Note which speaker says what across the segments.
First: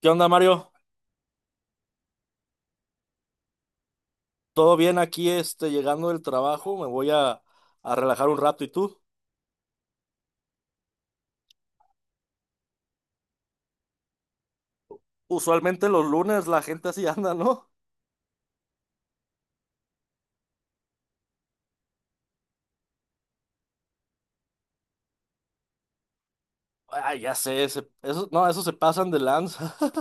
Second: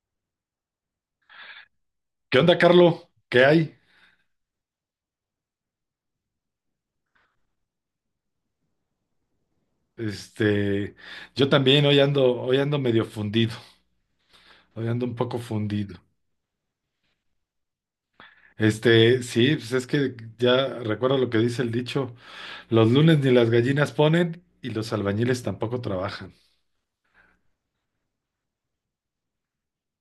Speaker 1: ¿Qué onda, Mario?
Speaker 2: ¿Qué onda, Carlo? ¿Qué hay?
Speaker 1: ¿Todo bien aquí, llegando del trabajo? Me voy a relajar un rato. ¿Y tú?
Speaker 2: Este, yo también hoy ando medio fundido, hoy ando un poco
Speaker 1: Usualmente
Speaker 2: fundido.
Speaker 1: los lunes la gente así anda, ¿no?
Speaker 2: Sí, pues es que ya recuerdo lo que dice el dicho, los lunes ni las gallinas ponen y los albañiles tampoco trabajan.
Speaker 1: Ay, ya sé, eso, no, eso se pasan de lanza.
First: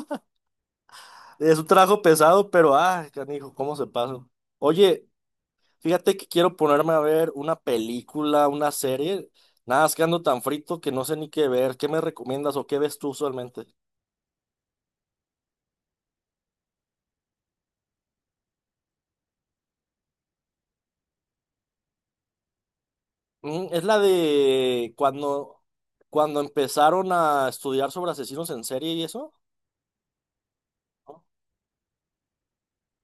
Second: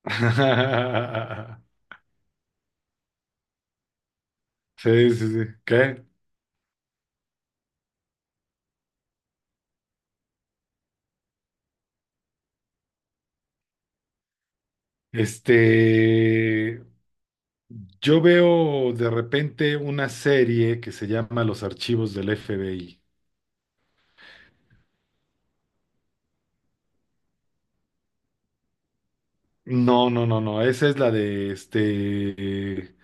Speaker 1: Es un trabajo pesado, pero, ay, canijo, ¿cómo se pasan? Oye,
Speaker 2: Sí, sí, sí. ¿Qué?
Speaker 1: fíjate que quiero ponerme a ver una película, una serie. Nada, es que ando tan frito que no sé ni qué ver. ¿Qué me recomiendas o qué ves tú usualmente?
Speaker 2: Este, yo veo de repente una serie que se llama Los Archivos del FBI.
Speaker 1: Mm, es la de cuando empezaron a estudiar sobre asesinos en serie y eso.
Speaker 2: No, no, no, no, esa es la de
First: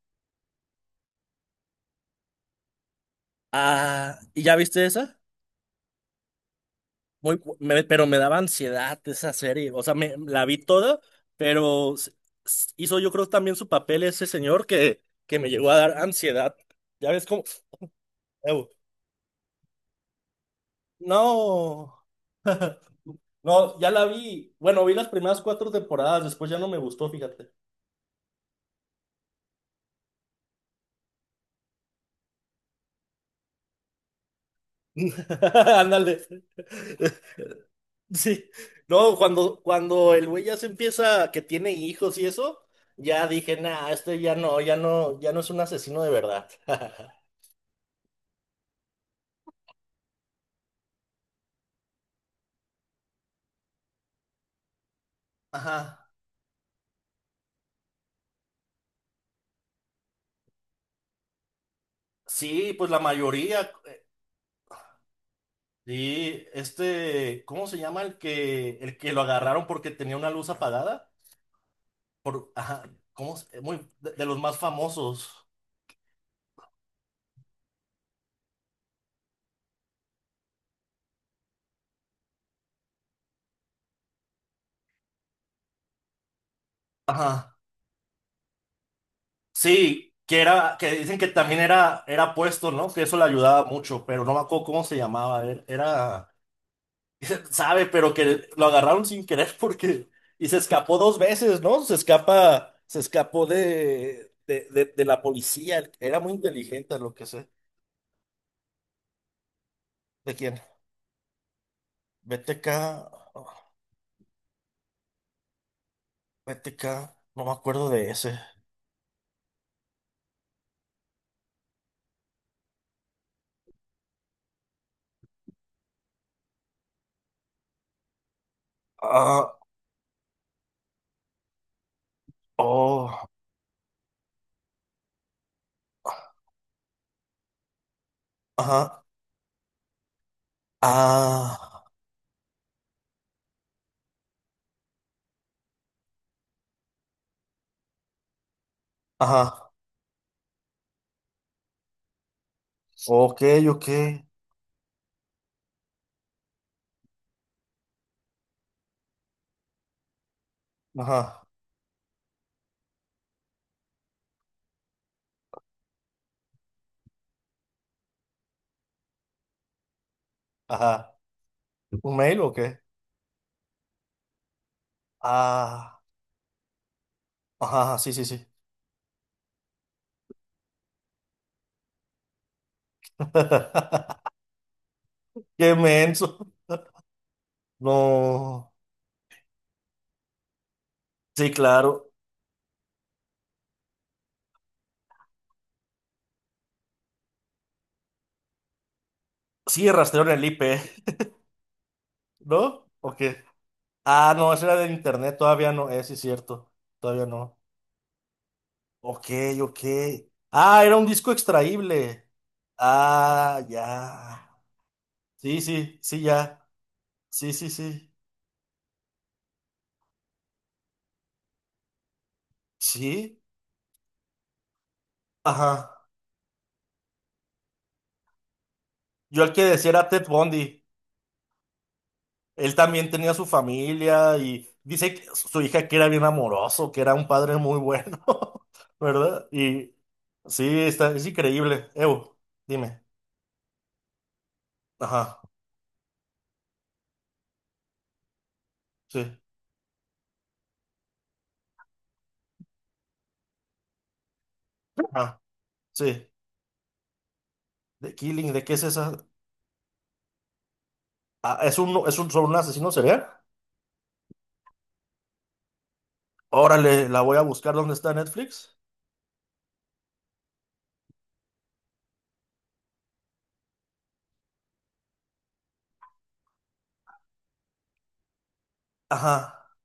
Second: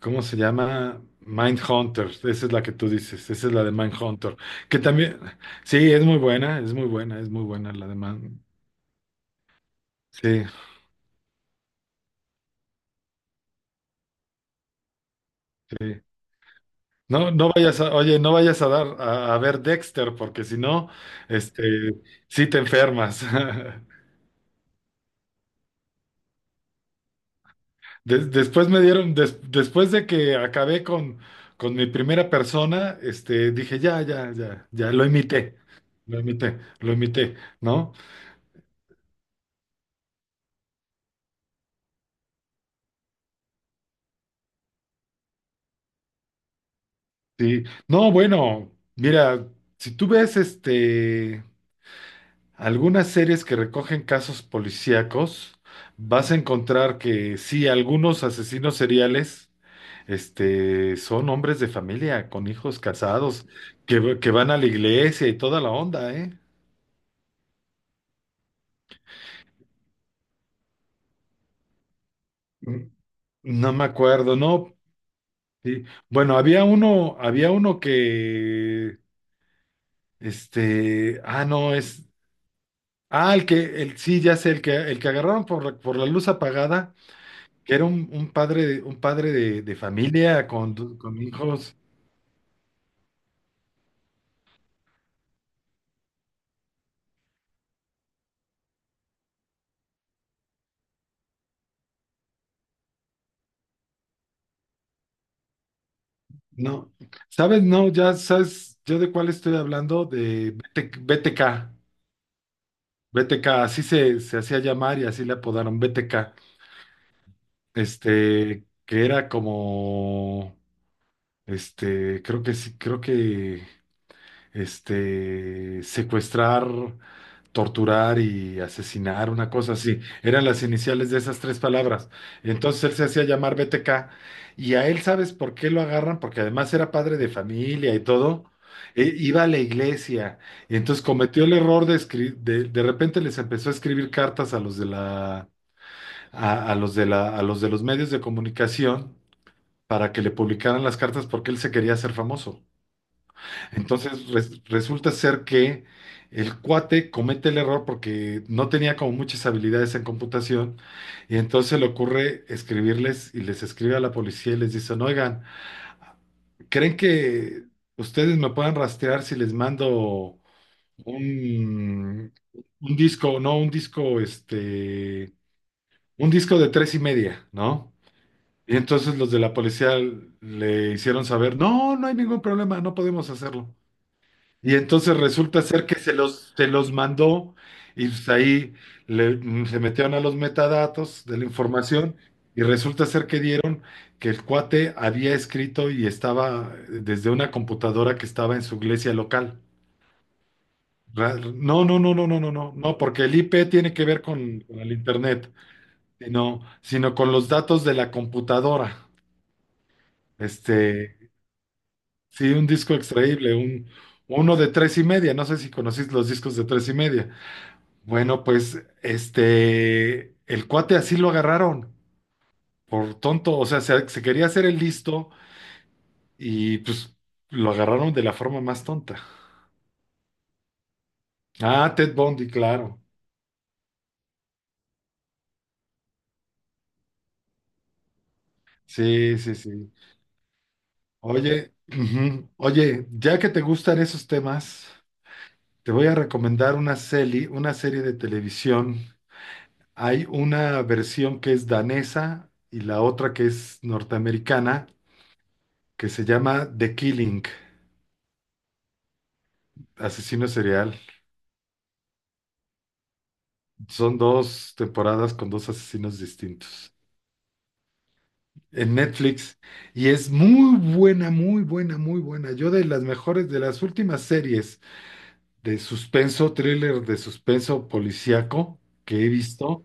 Speaker 2: ¿Cómo se llama? Mindhunter, esa es la que tú dices, esa es la de
Speaker 1: Ah,
Speaker 2: Mindhunter,
Speaker 1: ¿y ya
Speaker 2: que
Speaker 1: viste
Speaker 2: también,
Speaker 1: esa?
Speaker 2: sí, es muy buena, es muy buena, es muy buena la de
Speaker 1: Pero me daba
Speaker 2: Mind,
Speaker 1: ansiedad esa serie. O sea, me
Speaker 2: sí,
Speaker 1: la vi toda, pero hizo yo creo también su papel ese señor que me llegó a dar
Speaker 2: sí.
Speaker 1: ansiedad. Ya ves
Speaker 2: No,
Speaker 1: cómo.
Speaker 2: no vayas a, oye, no vayas a
Speaker 1: Ew.
Speaker 2: dar a ver Dexter, porque si no,
Speaker 1: No.
Speaker 2: este, sí te enfermas.
Speaker 1: No, ya la vi. Bueno, vi las primeras cuatro temporadas, después ya no me gustó, fíjate.
Speaker 2: Después me dieron, después de que acabé con mi primera persona, dije, ya, lo imité,
Speaker 1: Ándale.
Speaker 2: lo imité, ¿no?
Speaker 1: Sí. No, cuando el güey ya se empieza, que tiene hijos y eso, ya dije, nah, ya no es un asesino de verdad.
Speaker 2: Sí. No, bueno, mira, si tú ves algunas series que recogen casos policíacos,
Speaker 1: Ajá.
Speaker 2: vas a encontrar que sí, algunos asesinos seriales son hombres de familia, con
Speaker 1: Sí,
Speaker 2: hijos
Speaker 1: pues la
Speaker 2: casados,
Speaker 1: mayoría.
Speaker 2: que van a la iglesia y toda la onda, ¿eh?
Speaker 1: Sí, ¿cómo se llama el que lo agarraron porque tenía una luz apagada? Por,
Speaker 2: Mm,
Speaker 1: ajá,
Speaker 2: no me
Speaker 1: Muy de
Speaker 2: acuerdo,
Speaker 1: los más
Speaker 2: no.
Speaker 1: famosos.
Speaker 2: Sí. Bueno, había uno que, este, ah, no, es. Ah, sí, ya sé, el que agarraron por, por la luz apagada,
Speaker 1: Ajá.
Speaker 2: que era un padre de
Speaker 1: Sí, que
Speaker 2: familia con,
Speaker 1: era, que dicen
Speaker 2: con
Speaker 1: que también
Speaker 2: hijos.
Speaker 1: era puesto, ¿no? Que eso le ayudaba mucho, pero no me acuerdo cómo se llamaba. Sabe, pero que lo agarraron sin querer porque y se escapó dos veces, ¿no? Se escapó de, de la policía. Era muy
Speaker 2: No,
Speaker 1: inteligente, a lo que sé.
Speaker 2: ¿sabes? No, ya sabes, yo de cuál estoy hablando,
Speaker 1: ¿De
Speaker 2: de
Speaker 1: quién?
Speaker 2: BT BTK,
Speaker 1: BTK.
Speaker 2: BTK, así se hacía llamar y así le apodaron BTK.
Speaker 1: BTK. No me acuerdo de ese.
Speaker 2: Que era como, creo que sí, secuestrar, torturar y asesinar, una
Speaker 1: Ah,
Speaker 2: cosa así. Eran las iniciales de esas tres palabras. Entonces él se hacía
Speaker 1: oh.
Speaker 2: llamar BTK y a él, ¿sabes por qué lo agarran? Porque además era padre de familia y todo.
Speaker 1: Ajá.
Speaker 2: Iba a la iglesia y entonces cometió el
Speaker 1: Ah.
Speaker 2: error de escribir, de repente les empezó a escribir cartas a los de la, a los de la, a los de los medios de comunicación
Speaker 1: Ajá.
Speaker 2: para que le publicaran las cartas porque él se quería hacer famoso.
Speaker 1: Ok, ok.
Speaker 2: Entonces resulta ser que el cuate comete el error porque no tenía como muchas habilidades en computación y
Speaker 1: Ajá.
Speaker 2: entonces le ocurre escribirles y les escribe a la policía y les dicen, oigan, ¿creen que ustedes me puedan rastrear si les mando
Speaker 1: Ajá. ¿Un
Speaker 2: un,
Speaker 1: mail o qué?
Speaker 2: un disco, no, un disco,
Speaker 1: Ah.
Speaker 2: un disco de tres y media, ¿no?
Speaker 1: Ajá, sí, sí, sí.
Speaker 2: Y entonces los de la policía le hicieron saber, no, no hay ningún problema, no podemos hacerlo. Y entonces resulta
Speaker 1: Qué
Speaker 2: ser que
Speaker 1: menso.
Speaker 2: se los mandó y pues
Speaker 1: No.
Speaker 2: ahí se metieron a los metadatos de la
Speaker 1: Sí, claro.
Speaker 2: información y resulta ser que dieron que el cuate había escrito y estaba desde una computadora que estaba en su iglesia local.
Speaker 1: Sí, rastreo en el IP,
Speaker 2: No, no, no, no, no, no, no,
Speaker 1: ¿no?
Speaker 2: no,
Speaker 1: ¿O
Speaker 2: porque el
Speaker 1: qué?
Speaker 2: IP tiene que ver
Speaker 1: Ah, no, ese era
Speaker 2: con
Speaker 1: del
Speaker 2: el
Speaker 1: internet,
Speaker 2: internet,
Speaker 1: todavía no. Sí, cierto.
Speaker 2: sino
Speaker 1: Todavía
Speaker 2: con los
Speaker 1: no.
Speaker 2: datos de la computadora.
Speaker 1: Ok, ok. Ah, era un
Speaker 2: Este,
Speaker 1: disco extraíble.
Speaker 2: sí, un disco extraíble,
Speaker 1: Ah,
Speaker 2: un,
Speaker 1: ya.
Speaker 2: uno de tres y media, no sé
Speaker 1: Sí,
Speaker 2: si
Speaker 1: sí,
Speaker 2: conocéis
Speaker 1: sí,
Speaker 2: los discos de
Speaker 1: ya.
Speaker 2: tres y media.
Speaker 1: Sí, sí, sí.
Speaker 2: Bueno, pues el cuate así lo agarraron por
Speaker 1: Sí.
Speaker 2: tonto, o sea, se quería hacer el listo
Speaker 1: Ajá.
Speaker 2: y pues lo agarraron de la forma más tonta.
Speaker 1: Yo el que decía era Ted Bundy.
Speaker 2: Ah, Ted Bundy,
Speaker 1: Él
Speaker 2: claro.
Speaker 1: también tenía su familia y dice que su hija que era bien amoroso, que era un padre muy bueno.
Speaker 2: Sí,
Speaker 1: ¿Verdad?
Speaker 2: sí, sí.
Speaker 1: Y sí, está, es
Speaker 2: Oye,
Speaker 1: increíble. Ew,
Speaker 2: ujú.
Speaker 1: dime.
Speaker 2: Oye, ya que te gustan esos temas,
Speaker 1: Ajá,
Speaker 2: te voy a recomendar una serie de televisión.
Speaker 1: sí,
Speaker 2: Hay una versión que es danesa y la otra que es norteamericana,
Speaker 1: ajá,
Speaker 2: que se
Speaker 1: sí.
Speaker 2: llama The Killing,
Speaker 1: The Killing, ¿de qué es esa?
Speaker 2: asesino serial.
Speaker 1: Ah, es un, sobre un asesino serial?
Speaker 2: Son dos temporadas con dos asesinos distintos
Speaker 1: Órale, la voy a buscar dónde está Netflix.
Speaker 2: en Netflix y es muy buena, muy buena, muy buena. Yo de las mejores, de las últimas series de suspenso, thriller de suspenso policíaco que he
Speaker 1: Ajá.
Speaker 2: visto,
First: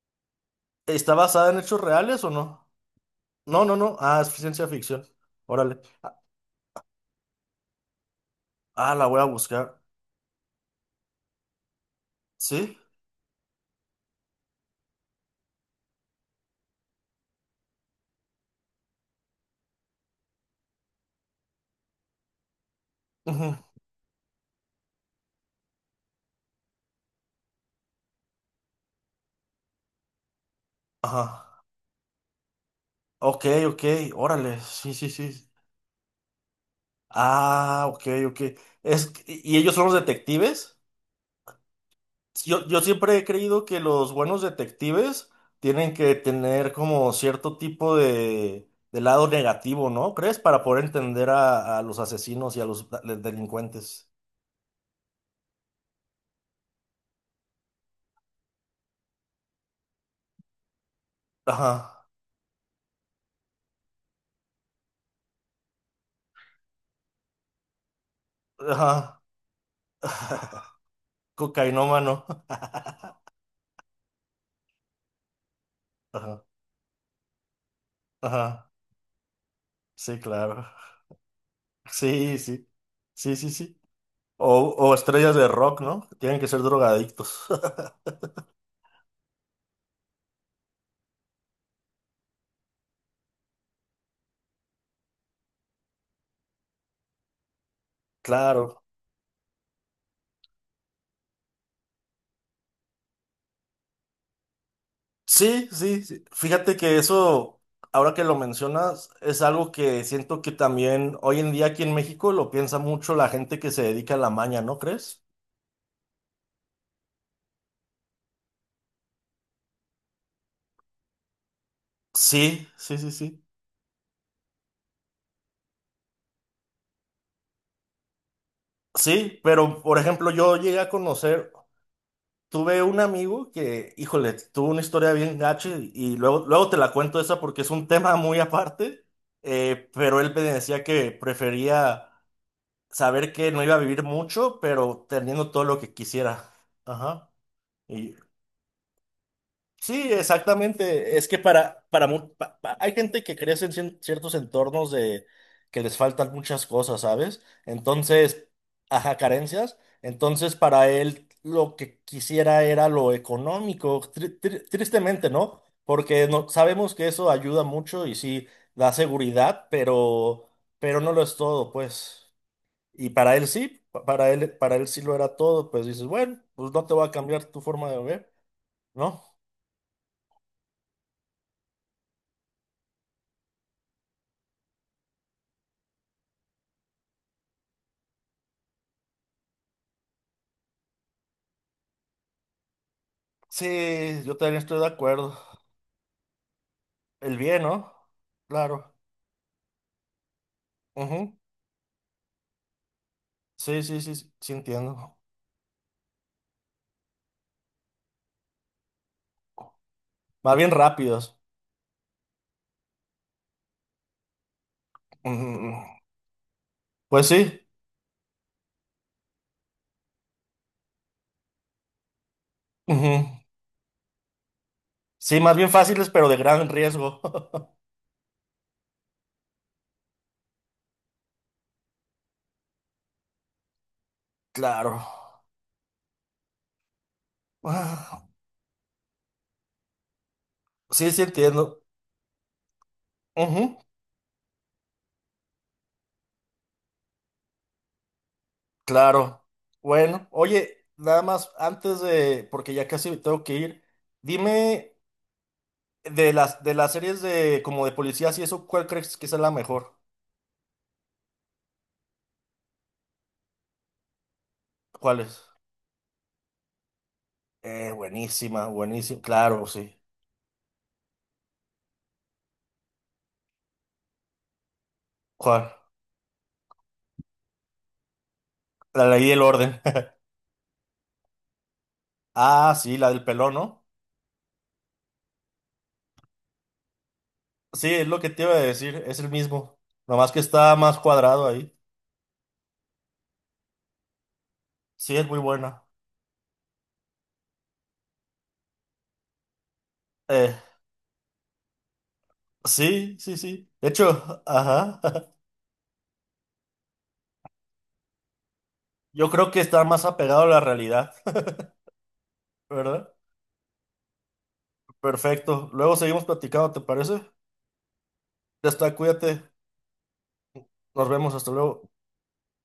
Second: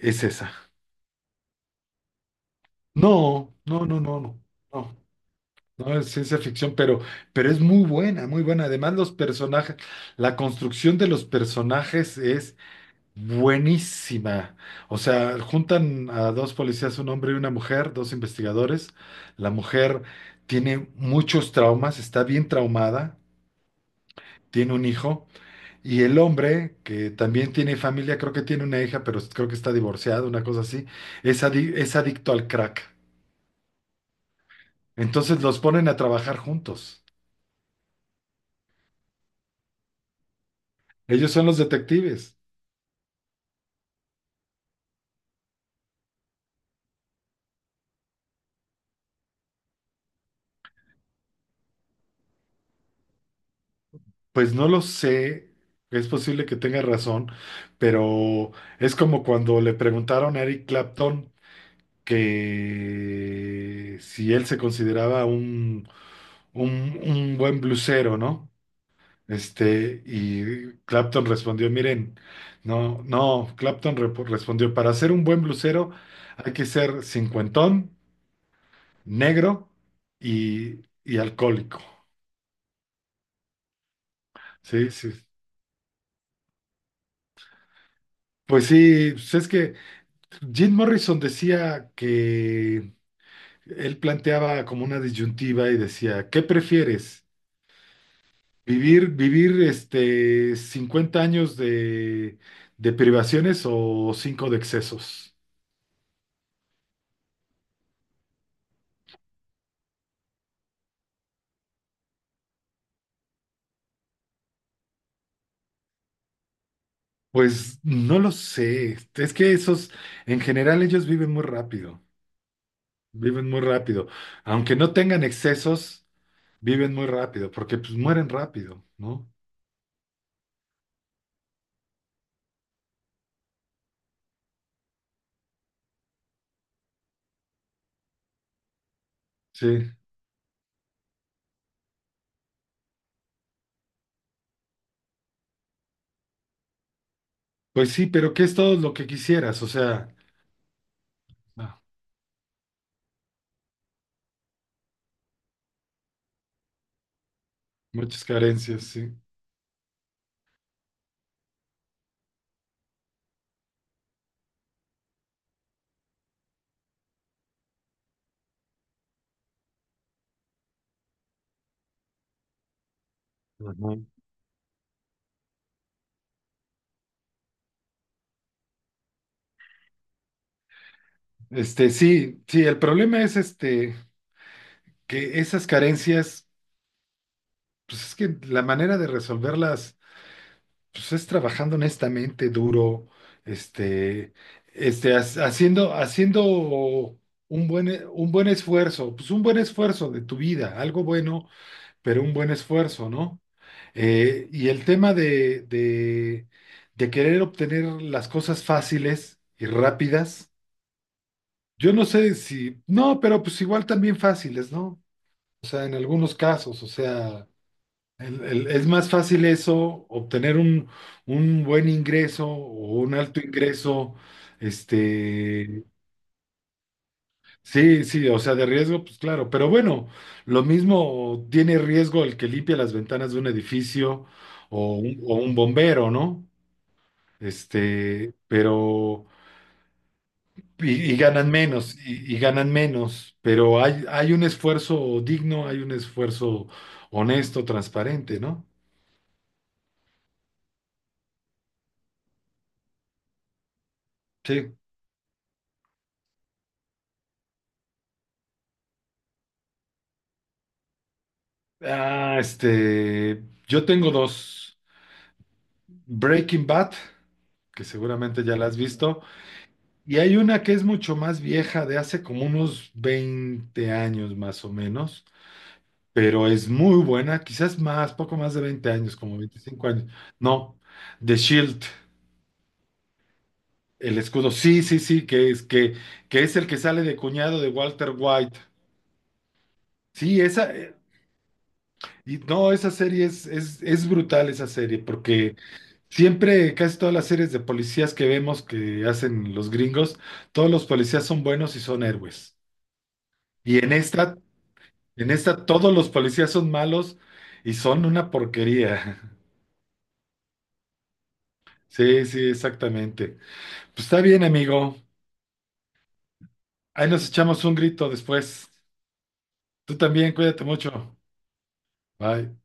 Speaker 2: es esa.
Speaker 1: ¿Está basada en hechos reales o no?
Speaker 2: No,
Speaker 1: No, no,
Speaker 2: no,
Speaker 1: no.
Speaker 2: no, no,
Speaker 1: Ah, es
Speaker 2: no,
Speaker 1: ciencia
Speaker 2: no,
Speaker 1: ficción. Órale.
Speaker 2: no es
Speaker 1: Ah,
Speaker 2: ciencia ficción, pero es muy buena, muy buena. Además,
Speaker 1: ah, la
Speaker 2: los
Speaker 1: voy a
Speaker 2: personajes,
Speaker 1: buscar.
Speaker 2: la construcción de los personajes es
Speaker 1: ¿Sí?
Speaker 2: buenísima. O sea, juntan a dos policías, un hombre y una mujer, dos investigadores. La mujer tiene muchos traumas, está bien traumada,
Speaker 1: Ujú.
Speaker 2: tiene un hijo. Y el hombre, que también tiene familia, creo que tiene una hija, pero creo que está divorciado, una cosa así, es,
Speaker 1: Ajá.
Speaker 2: es adicto al crack.
Speaker 1: Ok, ok. Órale. Sí, sí,
Speaker 2: Entonces
Speaker 1: sí.
Speaker 2: los ponen a trabajar juntos.
Speaker 1: Ah, ok, ok. ¿Y ellos son los detectives?
Speaker 2: Ellos son los detectives.
Speaker 1: Yo siempre he creído que los buenos detectives tienen que tener como cierto tipo de lado negativo, ¿no? ¿Crees? Para poder entender a los asesinos y a los delincuentes.
Speaker 2: Pues no lo sé, es posible que tenga razón, pero es como cuando le preguntaron a Eric Clapton,
Speaker 1: Ajá,
Speaker 2: que si él se consideraba un, un buen blusero, ¿no?
Speaker 1: ajá.
Speaker 2: Y Clapton respondió, miren,
Speaker 1: Cocainómano.
Speaker 2: no, no, Clapton respondió, para ser un buen blusero
Speaker 1: Ajá,
Speaker 2: hay que ser cincuentón,
Speaker 1: ajá.
Speaker 2: negro
Speaker 1: Sí, claro.
Speaker 2: y alcohólico.
Speaker 1: Sí, sí. Sí, sí, sí.
Speaker 2: Sí,
Speaker 1: O
Speaker 2: sí.
Speaker 1: estrellas de rock, ¿no? Tienen que ser drogadictos.
Speaker 2: Pues sí, pues es que Jim Morrison decía que él planteaba como una disyuntiva y decía, ¿qué prefieres?
Speaker 1: Claro.
Speaker 2: Vivir 50 años de privaciones o 5 de excesos.
Speaker 1: Sí, sí, sí. Fíjate que eso, ahora que lo mencionas, es algo que siento que también hoy en día aquí en México lo piensa mucho la gente que se dedica a la maña, ¿no crees?
Speaker 2: Pues no lo sé. Es que esos, en general, ellos viven muy rápido.
Speaker 1: Sí, sí, sí, sí.
Speaker 2: Viven muy rápido. Aunque no tengan excesos, viven muy rápido, porque pues mueren rápido, ¿no?
Speaker 1: Sí, pero por ejemplo, yo llegué a conocer. Tuve un amigo que, híjole, tuvo una historia bien gacha y luego te la cuento esa porque es un tema muy aparte,
Speaker 2: Sí.
Speaker 1: pero él me decía que prefería saber que no iba a vivir mucho, pero teniendo todo lo que quisiera. Ajá.
Speaker 2: Pues sí,
Speaker 1: Y
Speaker 2: pero ¿qué es todo lo que quisieras? O sea,
Speaker 1: sí, exactamente. Es que
Speaker 2: ah,
Speaker 1: para, mu- pa- pa- hay gente que crece en ciertos entornos de que les faltan muchas cosas, ¿sabes?
Speaker 2: muchas
Speaker 1: Entonces,
Speaker 2: carencias, sí.
Speaker 1: ajá, carencias. Entonces, para él lo que quisiera era lo económico, tristemente, ¿no? Porque no, sabemos que eso ayuda mucho y sí da seguridad, pero no lo es todo, pues. Y para él sí,
Speaker 2: Ujú.
Speaker 1: para él sí lo era todo, pues dices, bueno, pues no te voy a cambiar tu forma de ver, ¿no?
Speaker 2: Sí, sí, el problema es este, que esas carencias, pues es que la manera de resolverlas, pues es trabajando honestamente, duro,
Speaker 1: Sí,
Speaker 2: este,
Speaker 1: yo también estoy de
Speaker 2: este, ha-
Speaker 1: acuerdo.
Speaker 2: haciendo, haciendo
Speaker 1: El bien,
Speaker 2: un buen,
Speaker 1: ¿no?
Speaker 2: un buen
Speaker 1: Claro.
Speaker 2: esfuerzo, pues un buen esfuerzo de tu vida, algo
Speaker 1: Ujú.
Speaker 2: bueno, pero un buen esfuerzo, ¿no?
Speaker 1: Sí, sí, sí, sí, sí
Speaker 2: Y el tema
Speaker 1: entiendo.
Speaker 2: de, de querer obtener las cosas fáciles y rápidas,
Speaker 1: Más bien rápidos.
Speaker 2: yo no sé si, no, pero pues igual también fáciles, ¿no? O
Speaker 1: Ujú.
Speaker 2: sea, en algunos casos, o
Speaker 1: Pues
Speaker 2: sea.
Speaker 1: sí.
Speaker 2: Es más fácil eso, obtener un buen ingreso o un
Speaker 1: Ujú.
Speaker 2: alto ingreso,
Speaker 1: Sí, más bien
Speaker 2: este,
Speaker 1: fáciles, pero de gran riesgo.
Speaker 2: sí, sí, o sea, de riesgo, pues claro, pero bueno, lo mismo tiene riesgo el que limpia las ventanas de un edificio
Speaker 1: Claro.
Speaker 2: o un bombero, ¿no?
Speaker 1: Ah,
Speaker 2: Este, pero,
Speaker 1: sí,
Speaker 2: y
Speaker 1: sí
Speaker 2: ganan
Speaker 1: entiendo.
Speaker 2: menos, y ganan menos,
Speaker 1: Ujú.
Speaker 2: pero hay un esfuerzo digno, hay un esfuerzo honesto, transparente, ¿no?
Speaker 1: Claro. Bueno, oye, nada más antes de, porque ya casi me tengo que ir,
Speaker 2: Sí.
Speaker 1: dime de las series de como de policías y eso, ¿cuál crees que es la mejor?
Speaker 2: Ah, yo tengo dos.
Speaker 1: ¿Cuál es?
Speaker 2: Breaking Bad, que seguramente ya
Speaker 1: Buenísima,
Speaker 2: la has
Speaker 1: buenísima,
Speaker 2: visto,
Speaker 1: claro, sí.
Speaker 2: y hay una que es mucho más vieja, de hace como unos 20 años más o menos,
Speaker 1: Joder,
Speaker 2: pero es muy buena, quizás más, poco más de 20
Speaker 1: la
Speaker 2: años,
Speaker 1: ley
Speaker 2: como
Speaker 1: del orden.
Speaker 2: 25 años. No, The Shield,
Speaker 1: Ah, sí, la del pelón, ¿no?
Speaker 2: el escudo, sí, sí, sí, que es el que sale de cuñado de
Speaker 1: Sí, es
Speaker 2: Walter
Speaker 1: lo que te iba a
Speaker 2: White.
Speaker 1: decir, es el mismo. Nomás que
Speaker 2: Sí, esa,
Speaker 1: está más cuadrado ahí.
Speaker 2: y no, esa serie es brutal, esa serie,
Speaker 1: Sí, es muy
Speaker 2: porque...
Speaker 1: buena.
Speaker 2: Siempre, casi todas las series de policías que vemos que hacen los gringos,
Speaker 1: Eh,
Speaker 2: todos los policías son buenos y son héroes.
Speaker 1: sí, sí, sí.
Speaker 2: Y
Speaker 1: De hecho, ajá.
Speaker 2: en esta todos los policías son malos y son una porquería.
Speaker 1: Yo creo que está más apegado a la realidad,
Speaker 2: Sí, sí,
Speaker 1: ¿verdad?
Speaker 2: exactamente. Pues está bien, amigo.
Speaker 1: Perfecto. Luego seguimos platicando, ¿te
Speaker 2: Ahí
Speaker 1: parece?
Speaker 2: nos echamos un grito después.
Speaker 1: Ya está, cuídate.
Speaker 2: Tú también, cuídate
Speaker 1: Nos
Speaker 2: mucho.
Speaker 1: vemos, hasta luego.
Speaker 2: Bye.